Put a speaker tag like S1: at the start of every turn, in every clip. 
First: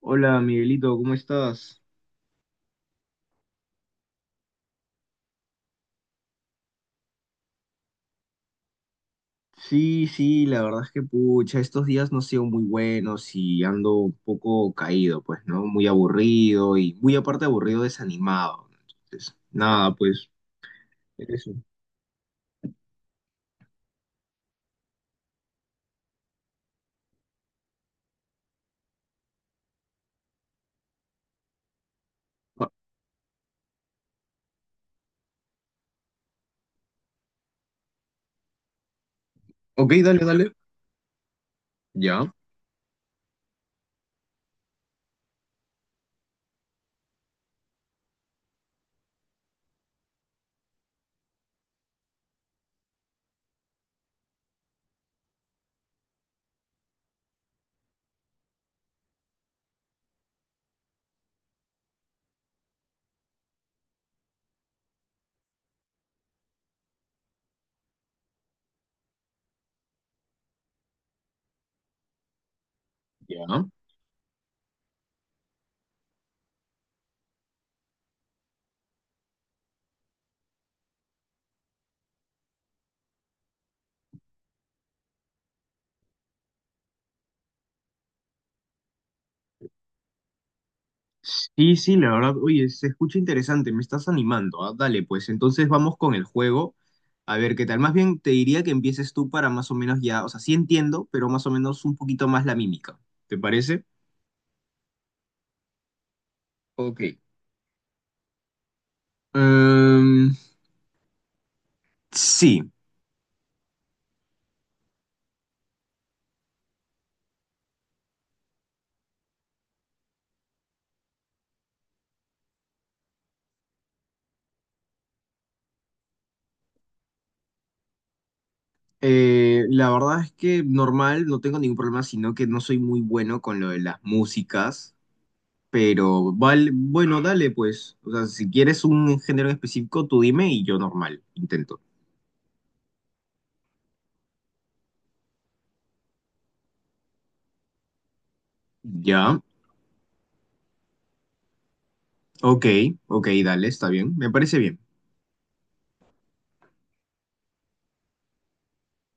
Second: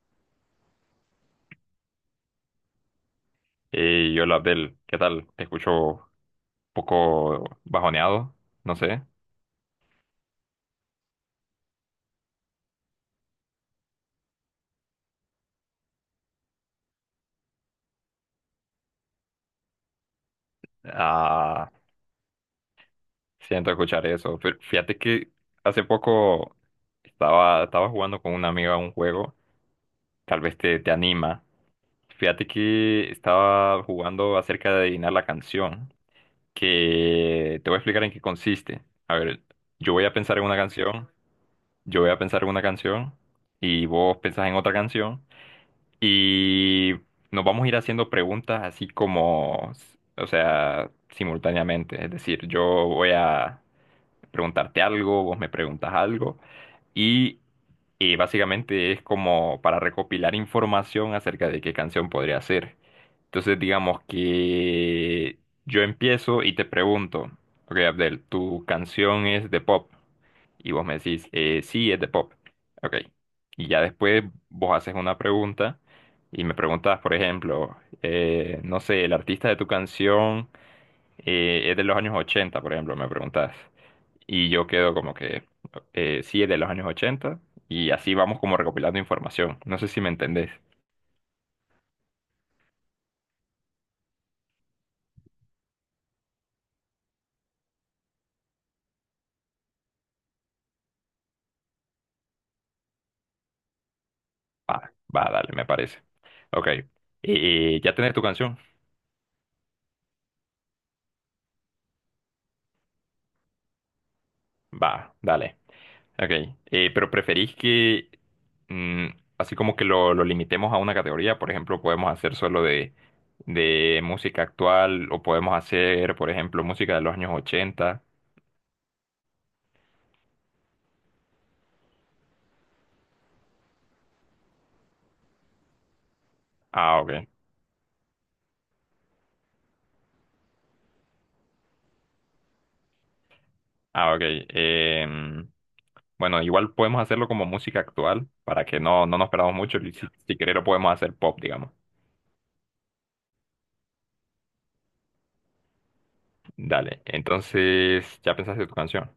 S1: Hola Miguelito, ¿cómo estás?
S2: Y hola Abdel, ¿qué tal? Te escucho un poco bajoneado, no sé.
S1: Sí, sí, la verdad es que pucha, estos días no han sido muy buenos y ando un poco caído, pues, ¿no? Muy aburrido y muy aparte aburrido, desanimado. Entonces, nada, pues, eso.
S2: Ah, siento escuchar eso. Pero fíjate que hace poco estaba jugando con una amiga un juego, tal vez te anima. Fíjate
S1: Ah,
S2: que estaba jugando acerca de adivinar la canción, que te voy a explicar en qué consiste. A ver,
S1: ok,
S2: yo voy a
S1: dale,
S2: pensar en
S1: dale.
S2: una canción, yo voy a
S1: Ya,
S2: pensar en una canción, y vos pensás en otra canción. Y nos vamos a ir haciendo preguntas así como, o sea, simultáneamente. Es decir, yo voy a preguntarte algo, vos me preguntas algo y básicamente es como para recopilar información acerca de qué canción podría ser. Entonces digamos que yo empiezo y te pregunto, ok Abdel, tu canción es de pop y vos me decís, sí, es de pop. Ok,
S1: ya.
S2: y ya después vos haces una pregunta y me preguntas, por ejemplo, no sé, el artista de tu canción es de los años 80, por ejemplo, me preguntas. Y yo quedo como que, sí, es de los años ochenta. Y así vamos como recopilando información. No sé si me entendés.
S1: Sí, sí, la verdad, oye, se escucha interesante, me estás animando, dale, pues, entonces vamos con el juego. A ver, ¿qué tal? Más bien te diría que empieces tú para más o menos ya, o sea, sí entiendo, pero más o menos un poquito más la mímica. ¿Te parece?
S2: Va, va, dale, me parece. Ok.
S1: Ok.
S2: ¿Ya tenés tu canción?
S1: Em, sí,
S2: Va, dale. Ok. Pero preferís que, mm, así como que lo limitemos a una categoría. Por ejemplo, podemos hacer solo de música actual o podemos hacer, por ejemplo, música de los años ochenta.
S1: la verdad es que normal, no tengo ningún problema, sino que no soy muy bueno con lo de las músicas, pero vale,
S2: Ah,
S1: bueno,
S2: ok.
S1: dale pues. O sea, si quieres un género en específico, tú dime y yo normal, intento.
S2: Ah, ok. Em, bueno, igual podemos hacerlo como música actual para que no nos
S1: Ya,
S2: perdamos mucho y si querés lo podemos hacer pop, digamos.
S1: ok, ok, dale, está bien, me parece bien.
S2: Dale, entonces ya pensaste tu canción.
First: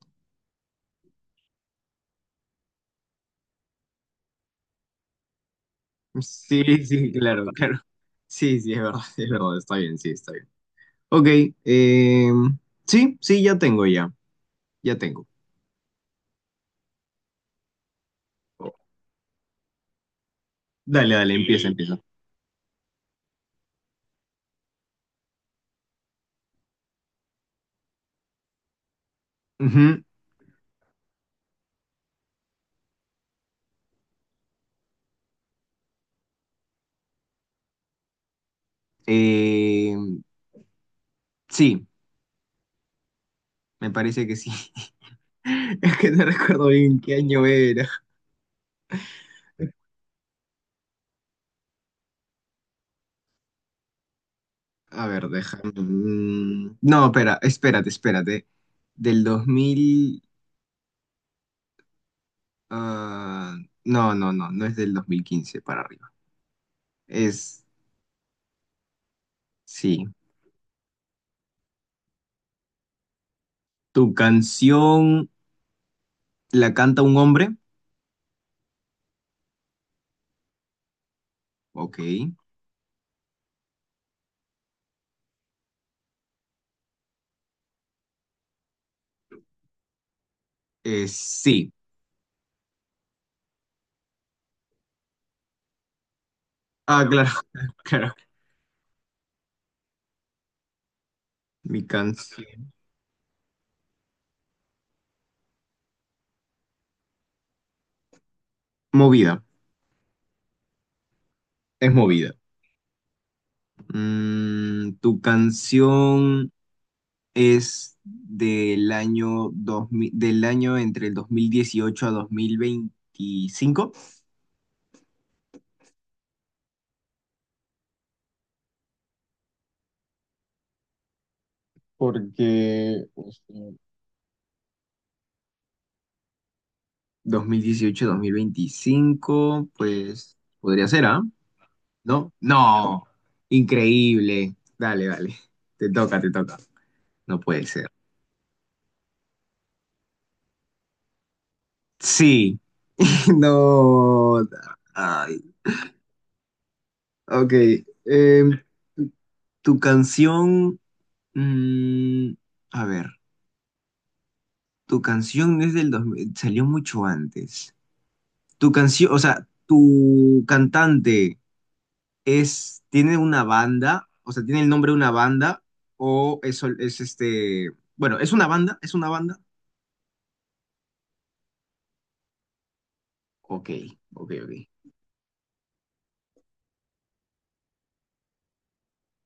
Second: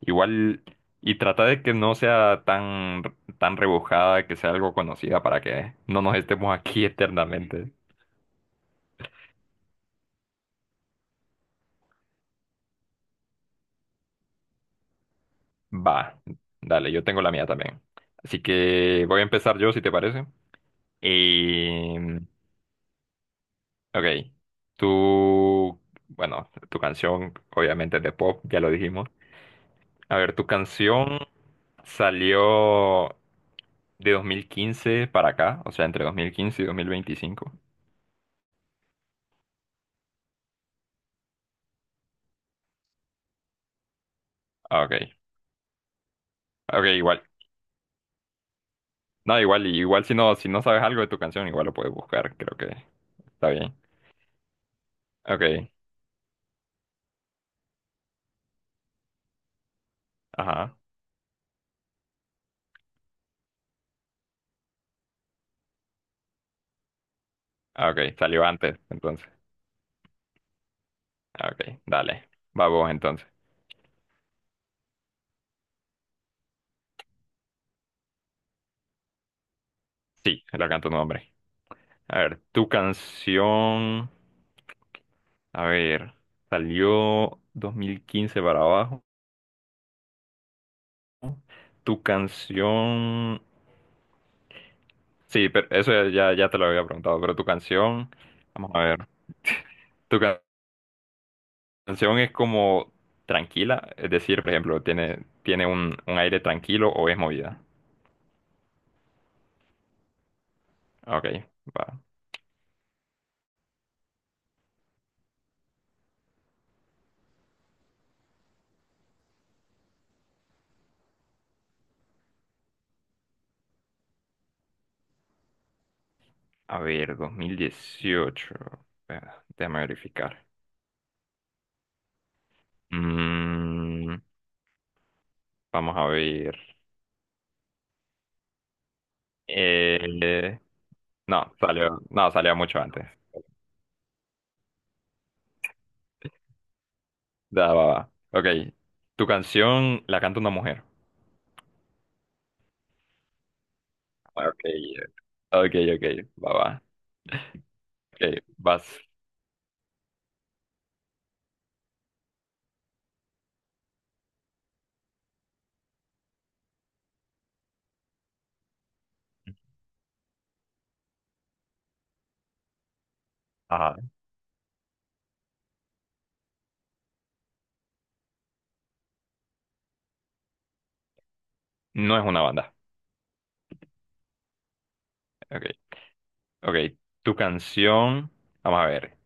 S2: Igual, y trata de que no sea tan rebujada, que sea algo conocida para que no nos estemos
S1: Sí,
S2: aquí
S1: sí, claro,
S2: eternamente.
S1: claro. Sí, sí, es verdad, es verdad, está bien, sí, está bien. Ok, em, sí, sí, ya tengo.
S2: Va, dale, yo tengo la mía también. Así que voy a empezar yo, si te parece.
S1: Dale, dale, empieza, y empieza.
S2: Eh, Ok, tú, bueno, tu canción obviamente es de pop, ya lo dijimos.
S1: Ujú.
S2: A ver, tu canción salió de 2015 para acá, o sea, entre 2015 y 2025.
S1: Eh, sí, me parece que sí.
S2: Ah, ok,
S1: Es que no recuerdo
S2: ok,
S1: bien qué
S2: igual.
S1: año era.
S2: No, igual, igual si no sabes algo de tu canción, igual lo puedes buscar, creo que está bien.
S1: A ver,
S2: Ok,
S1: déjame. No, espera, espérate. Del 2000.
S2: ajá.
S1: Ah, no, no, no, no es del 2015 para arriba. Es,
S2: Ah, ok, salió antes, entonces.
S1: sí.
S2: Ah, ok, dale, va vos entonces.
S1: ¿Tu canción la canta un hombre?
S2: Sí, la canto tu nombre.
S1: Ok.
S2: A ver, tu canción. A ver, salió 2015 para abajo.
S1: Sí.
S2: Tu canción. Sí, pero eso ya te lo había
S1: Ah,
S2: preguntado,
S1: claro,
S2: pero tu canción.
S1: claro.
S2: Vamos a ver. Tu ca-
S1: Mi
S2: canción es
S1: canción.
S2: como tranquila, es decir, por ejemplo, tiene un aire tranquilo o es movida.
S1: Movida,
S2: Ok,
S1: es
S2: va.
S1: movida. ¿Tu canción es del año 2000 del año entre el 2018 a 2025?
S2: A ver, 2018. Espera, déjame verificar.
S1: Porque,
S2: Mm, vamos a ver.
S1: 2018 a 2025 pues
S2: Eh,
S1: podría ser, ¿ah?
S2: no, salió, no,
S1: ¿No?
S2: salió mucho
S1: No,
S2: antes.
S1: increíble. Dale, dale. Te toca, te toca. No puede
S2: Da, va,
S1: ser.
S2: va. Ok. Tu canción la canta una mujer.
S1: Sí, no.
S2: Ah, ok.
S1: Ay,
S2: Ok, ok. Va, va.
S1: ok.
S2: Ok,
S1: eh,
S2: vas.
S1: tu canción, mm, a ver, tu canción es del 2000, salió mucho antes. Tu canción, o sea, tu cantante es, tiene una
S2: Ajá.
S1: banda, o sea, tiene el nombre de una banda, o es, sol- es este, bueno, es una banda, es una banda.
S2: No es una banda.
S1: Ok, ok, ok.
S2: Ok. Ok. Tu canción. Vamos a ver.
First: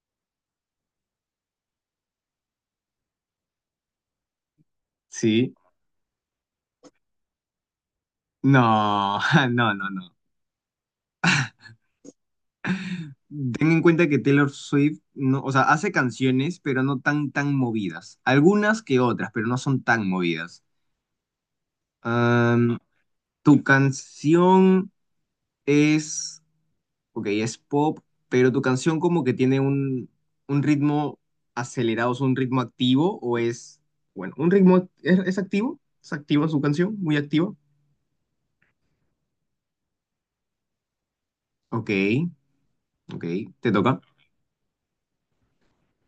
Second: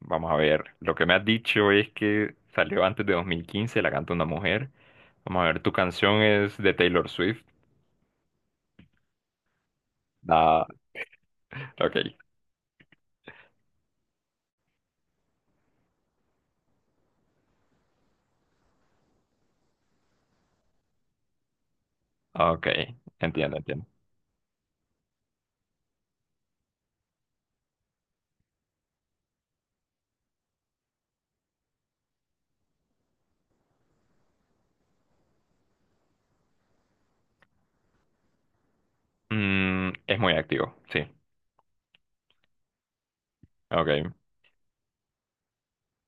S2: Vamos a ver. Lo que me has dicho es que salió antes de dos mil quince, la canta una mujer. Vamos a
S1: Sí.
S2: ver. Tu canción es de Taylor Swift.
S1: No, no, no, no.
S2: Da. Ok.
S1: Ten en cuenta que Taylor Swift, no, o sea, hace canciones, pero no tan, tan movidas. Algunas que otras, pero no son tan movidas.
S2: Ok.
S1: Am,
S2: Entiendo,
S1: tu
S2: entiendo.
S1: canción es ok, es pop, pero tu canción como que tiene un ritmo acelerado, es un ritmo activo o es, bueno, un ritmo, es activo? ¿Es activa su canción? ¿Muy activa?
S2: Es muy activo. Sí.
S1: Ok, ok, te toca.
S2: Ok.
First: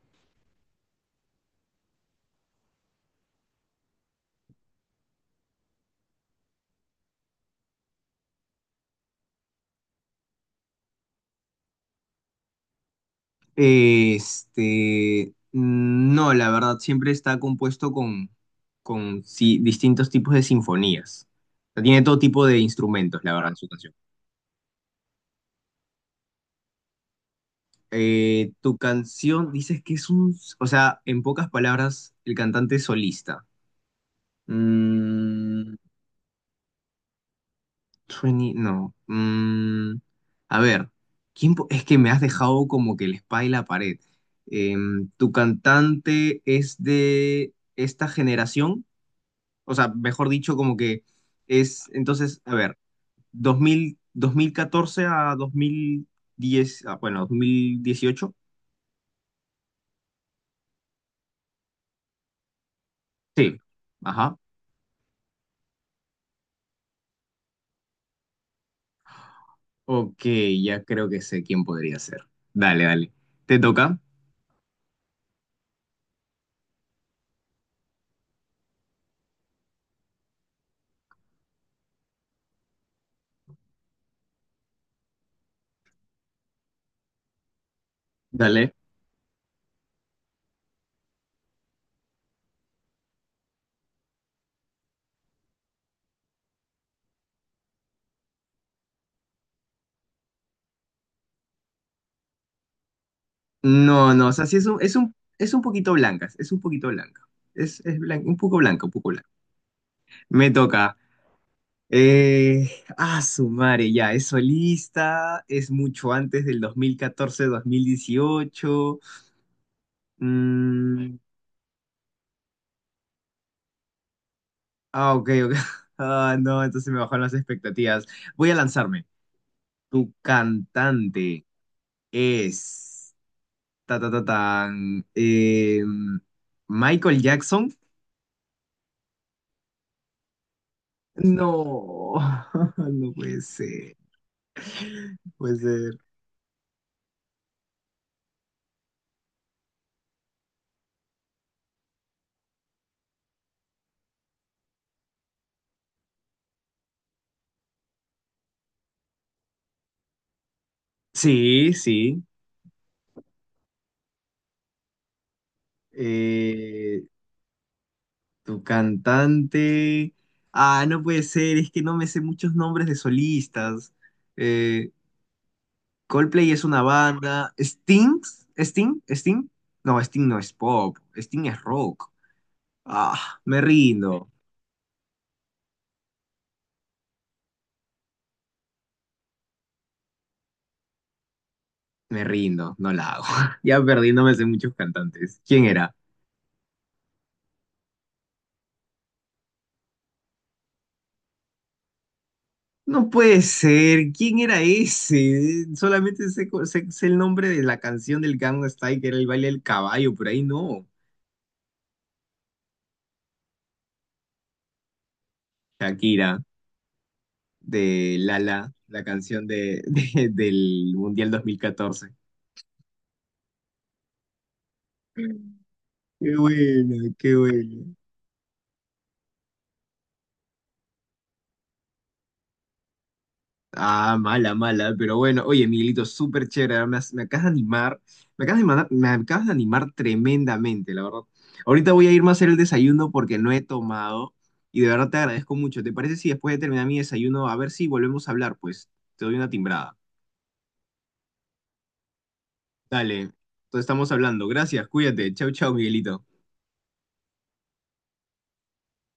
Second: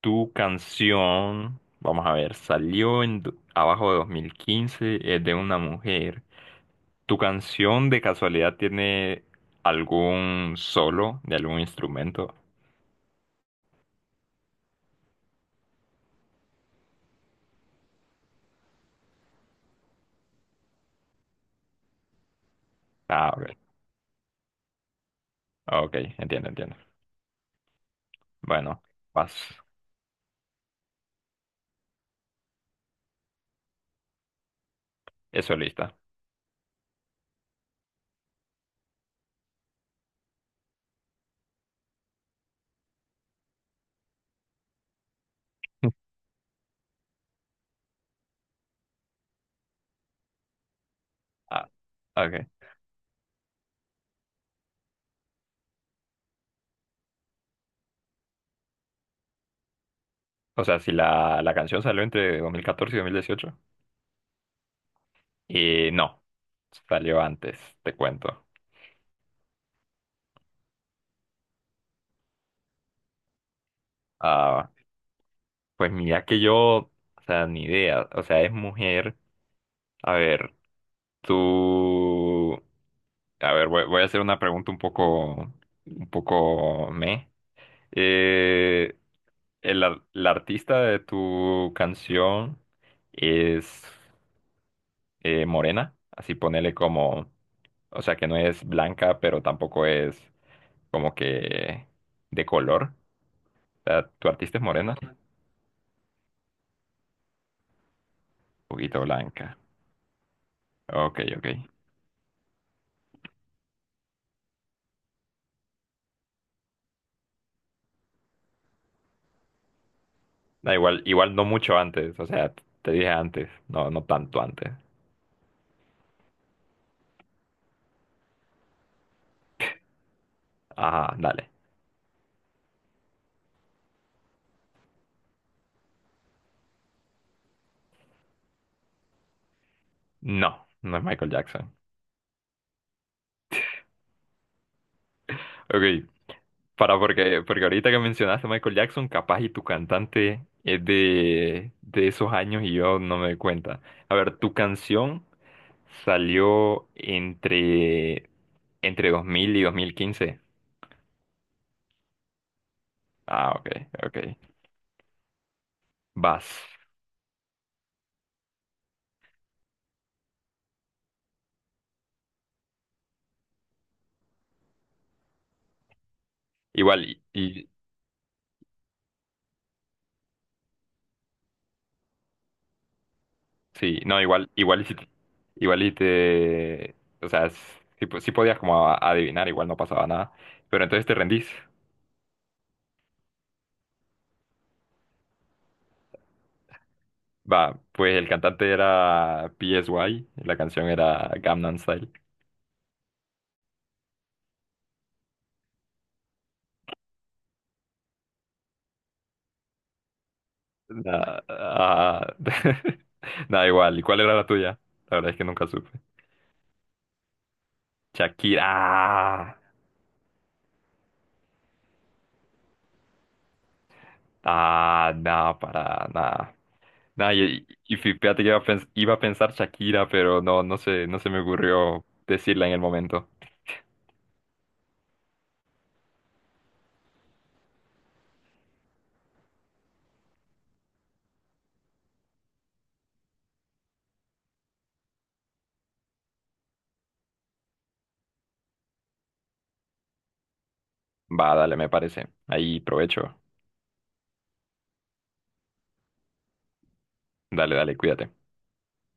S2: Tu canción, vamos a ver, salió abajo de 2015, es de una mujer. ¿Tu canción de casualidad tiene algún solo de algún instrumento?
S1: No, la verdad, siempre está compuesto con sí, distintos tipos de sinfonías. O sea, tiene todo tipo de instrumentos,
S2: Ah,
S1: la verdad,
S2: ok,
S1: su canción.
S2: ok, entiendo, entiendo.
S1: Tu
S2: Bueno, vas,
S1: canción, dices que es un, o sea, en pocas palabras, el cantante es solista.
S2: es
S1: Mm,
S2: solista.
S1: 20, no. A ver, ¿quién po- es que me has dejado como que el spa y la pared. ¿Tu cantante es de esta generación? O sea, mejor dicho, como que
S2: Ah,
S1: es, entonces,
S2: ok.
S1: a ver, 2014 a 2010, ah, bueno, 2018.
S2: O sea, si la canción salió entre 2014 y dos mil
S1: Sí,
S2: dieciocho.
S1: ajá.
S2: No, salió antes, te cuento.
S1: Ok, ya creo que sé quién podría ser. Dale, dale. ¿Te toca?
S2: Ah, pues mira que yo, o sea, ni idea. O sea, es mujer. A ver. Tú, a ver, voy a hacer una pregunta un poco meh.
S1: Dale.
S2: Eh, la artista de tu canción es morena, así ponele como, o sea, que no es blanca, pero tampoco es como que de color. O sea,
S1: No, no,
S2: tu
S1: o sea,
S2: artista es morena, un
S1: es un poquito blanca, es un poquito blanca. Un poco blanca, un
S2: poquito
S1: poco blanca.
S2: blanca.
S1: Me toca.
S2: Ok, ok.
S1: Eh, ya, es solista, es mucho antes del 2014-2018.
S2: Da igual,
S1: Mm,
S2: igual no mucho antes, o sea, te dije antes, no, no tanto antes.
S1: ah, ok, ok. Ah, no, entonces me bajaron las expectativas. Voy a lanzarme. Tu
S2: Ajá,
S1: cantante
S2: dale.
S1: es... Ta, ta, ta, tan, Michael Jackson.
S2: No, no es Michael
S1: No,
S2: Jackson.
S1: no puede ser. Puede ser.
S2: Ok, para porque ahorita que mencionaste a Michael Jackson, capaz y tu cantante es de esos años y yo no me doy cuenta. A ver, tu canción salió entre 2000 y 2015.
S1: Sí, sí.
S2: Ah, ok, ok. Vas.
S1: Eh, tu cantante. Ah, no puede ser, es que no me sé muchos nombres de solistas. Eh, Coldplay es una
S2: Igual,
S1: banda. ¿Sting? ¿Sting? ¿Sting? No, Sting no es pop. Sting es rock. Ah, me
S2: sí, no,
S1: rindo.
S2: igual, igual y si, igual y te, o sea, si, si podías como adivinar, igual no pasaba nada. Pero entonces te rendís.
S1: Me rindo, no la hago. Ya perdí, no me sé muchos cantantes. ¿Quién era?
S2: Va, pues el cantante era PSY, la canción era Gangnam Style.
S1: No puede ser, ¿quién era ese? Solamente sé, co- sé- sé el nombre de la canción del Gangnam Style, que era el baile del caballo, por ahí no.
S2: Nada, ah, nada igual. ¿Y cuál era la tuya? La verdad es que nunca supe.
S1: Shakira, de
S2: Shakira.
S1: Lala, la canción de, del Mundial 2014.
S2: No, para
S1: Qué
S2: nada.
S1: bueno,
S2: Nada,
S1: qué
S2: y,
S1: bueno.
S2: y fíjate que iba a, iba a pensar Shakira, pero no, no sé, no se me ocurrió decirla en el momento.
S1: Ah, mala, mala, pero bueno, oye, Miguelito, súper chévere, me acabas de animar, me acabas de animar tremendamente, la verdad. Ahorita voy a irme a hacer el desayuno porque no he tomado y de verdad te agradezco mucho. ¿Te parece si después de terminar mi desayuno, a ver si volvemos a hablar? Pues te doy una timbrada.
S2: Va, dale, me parece. Ahí
S1: Dale,
S2: provecho.
S1: entonces estamos hablando. Gracias, cuídate. Chau, chau, Miguelito.
S2: Dale, dale, cuídate.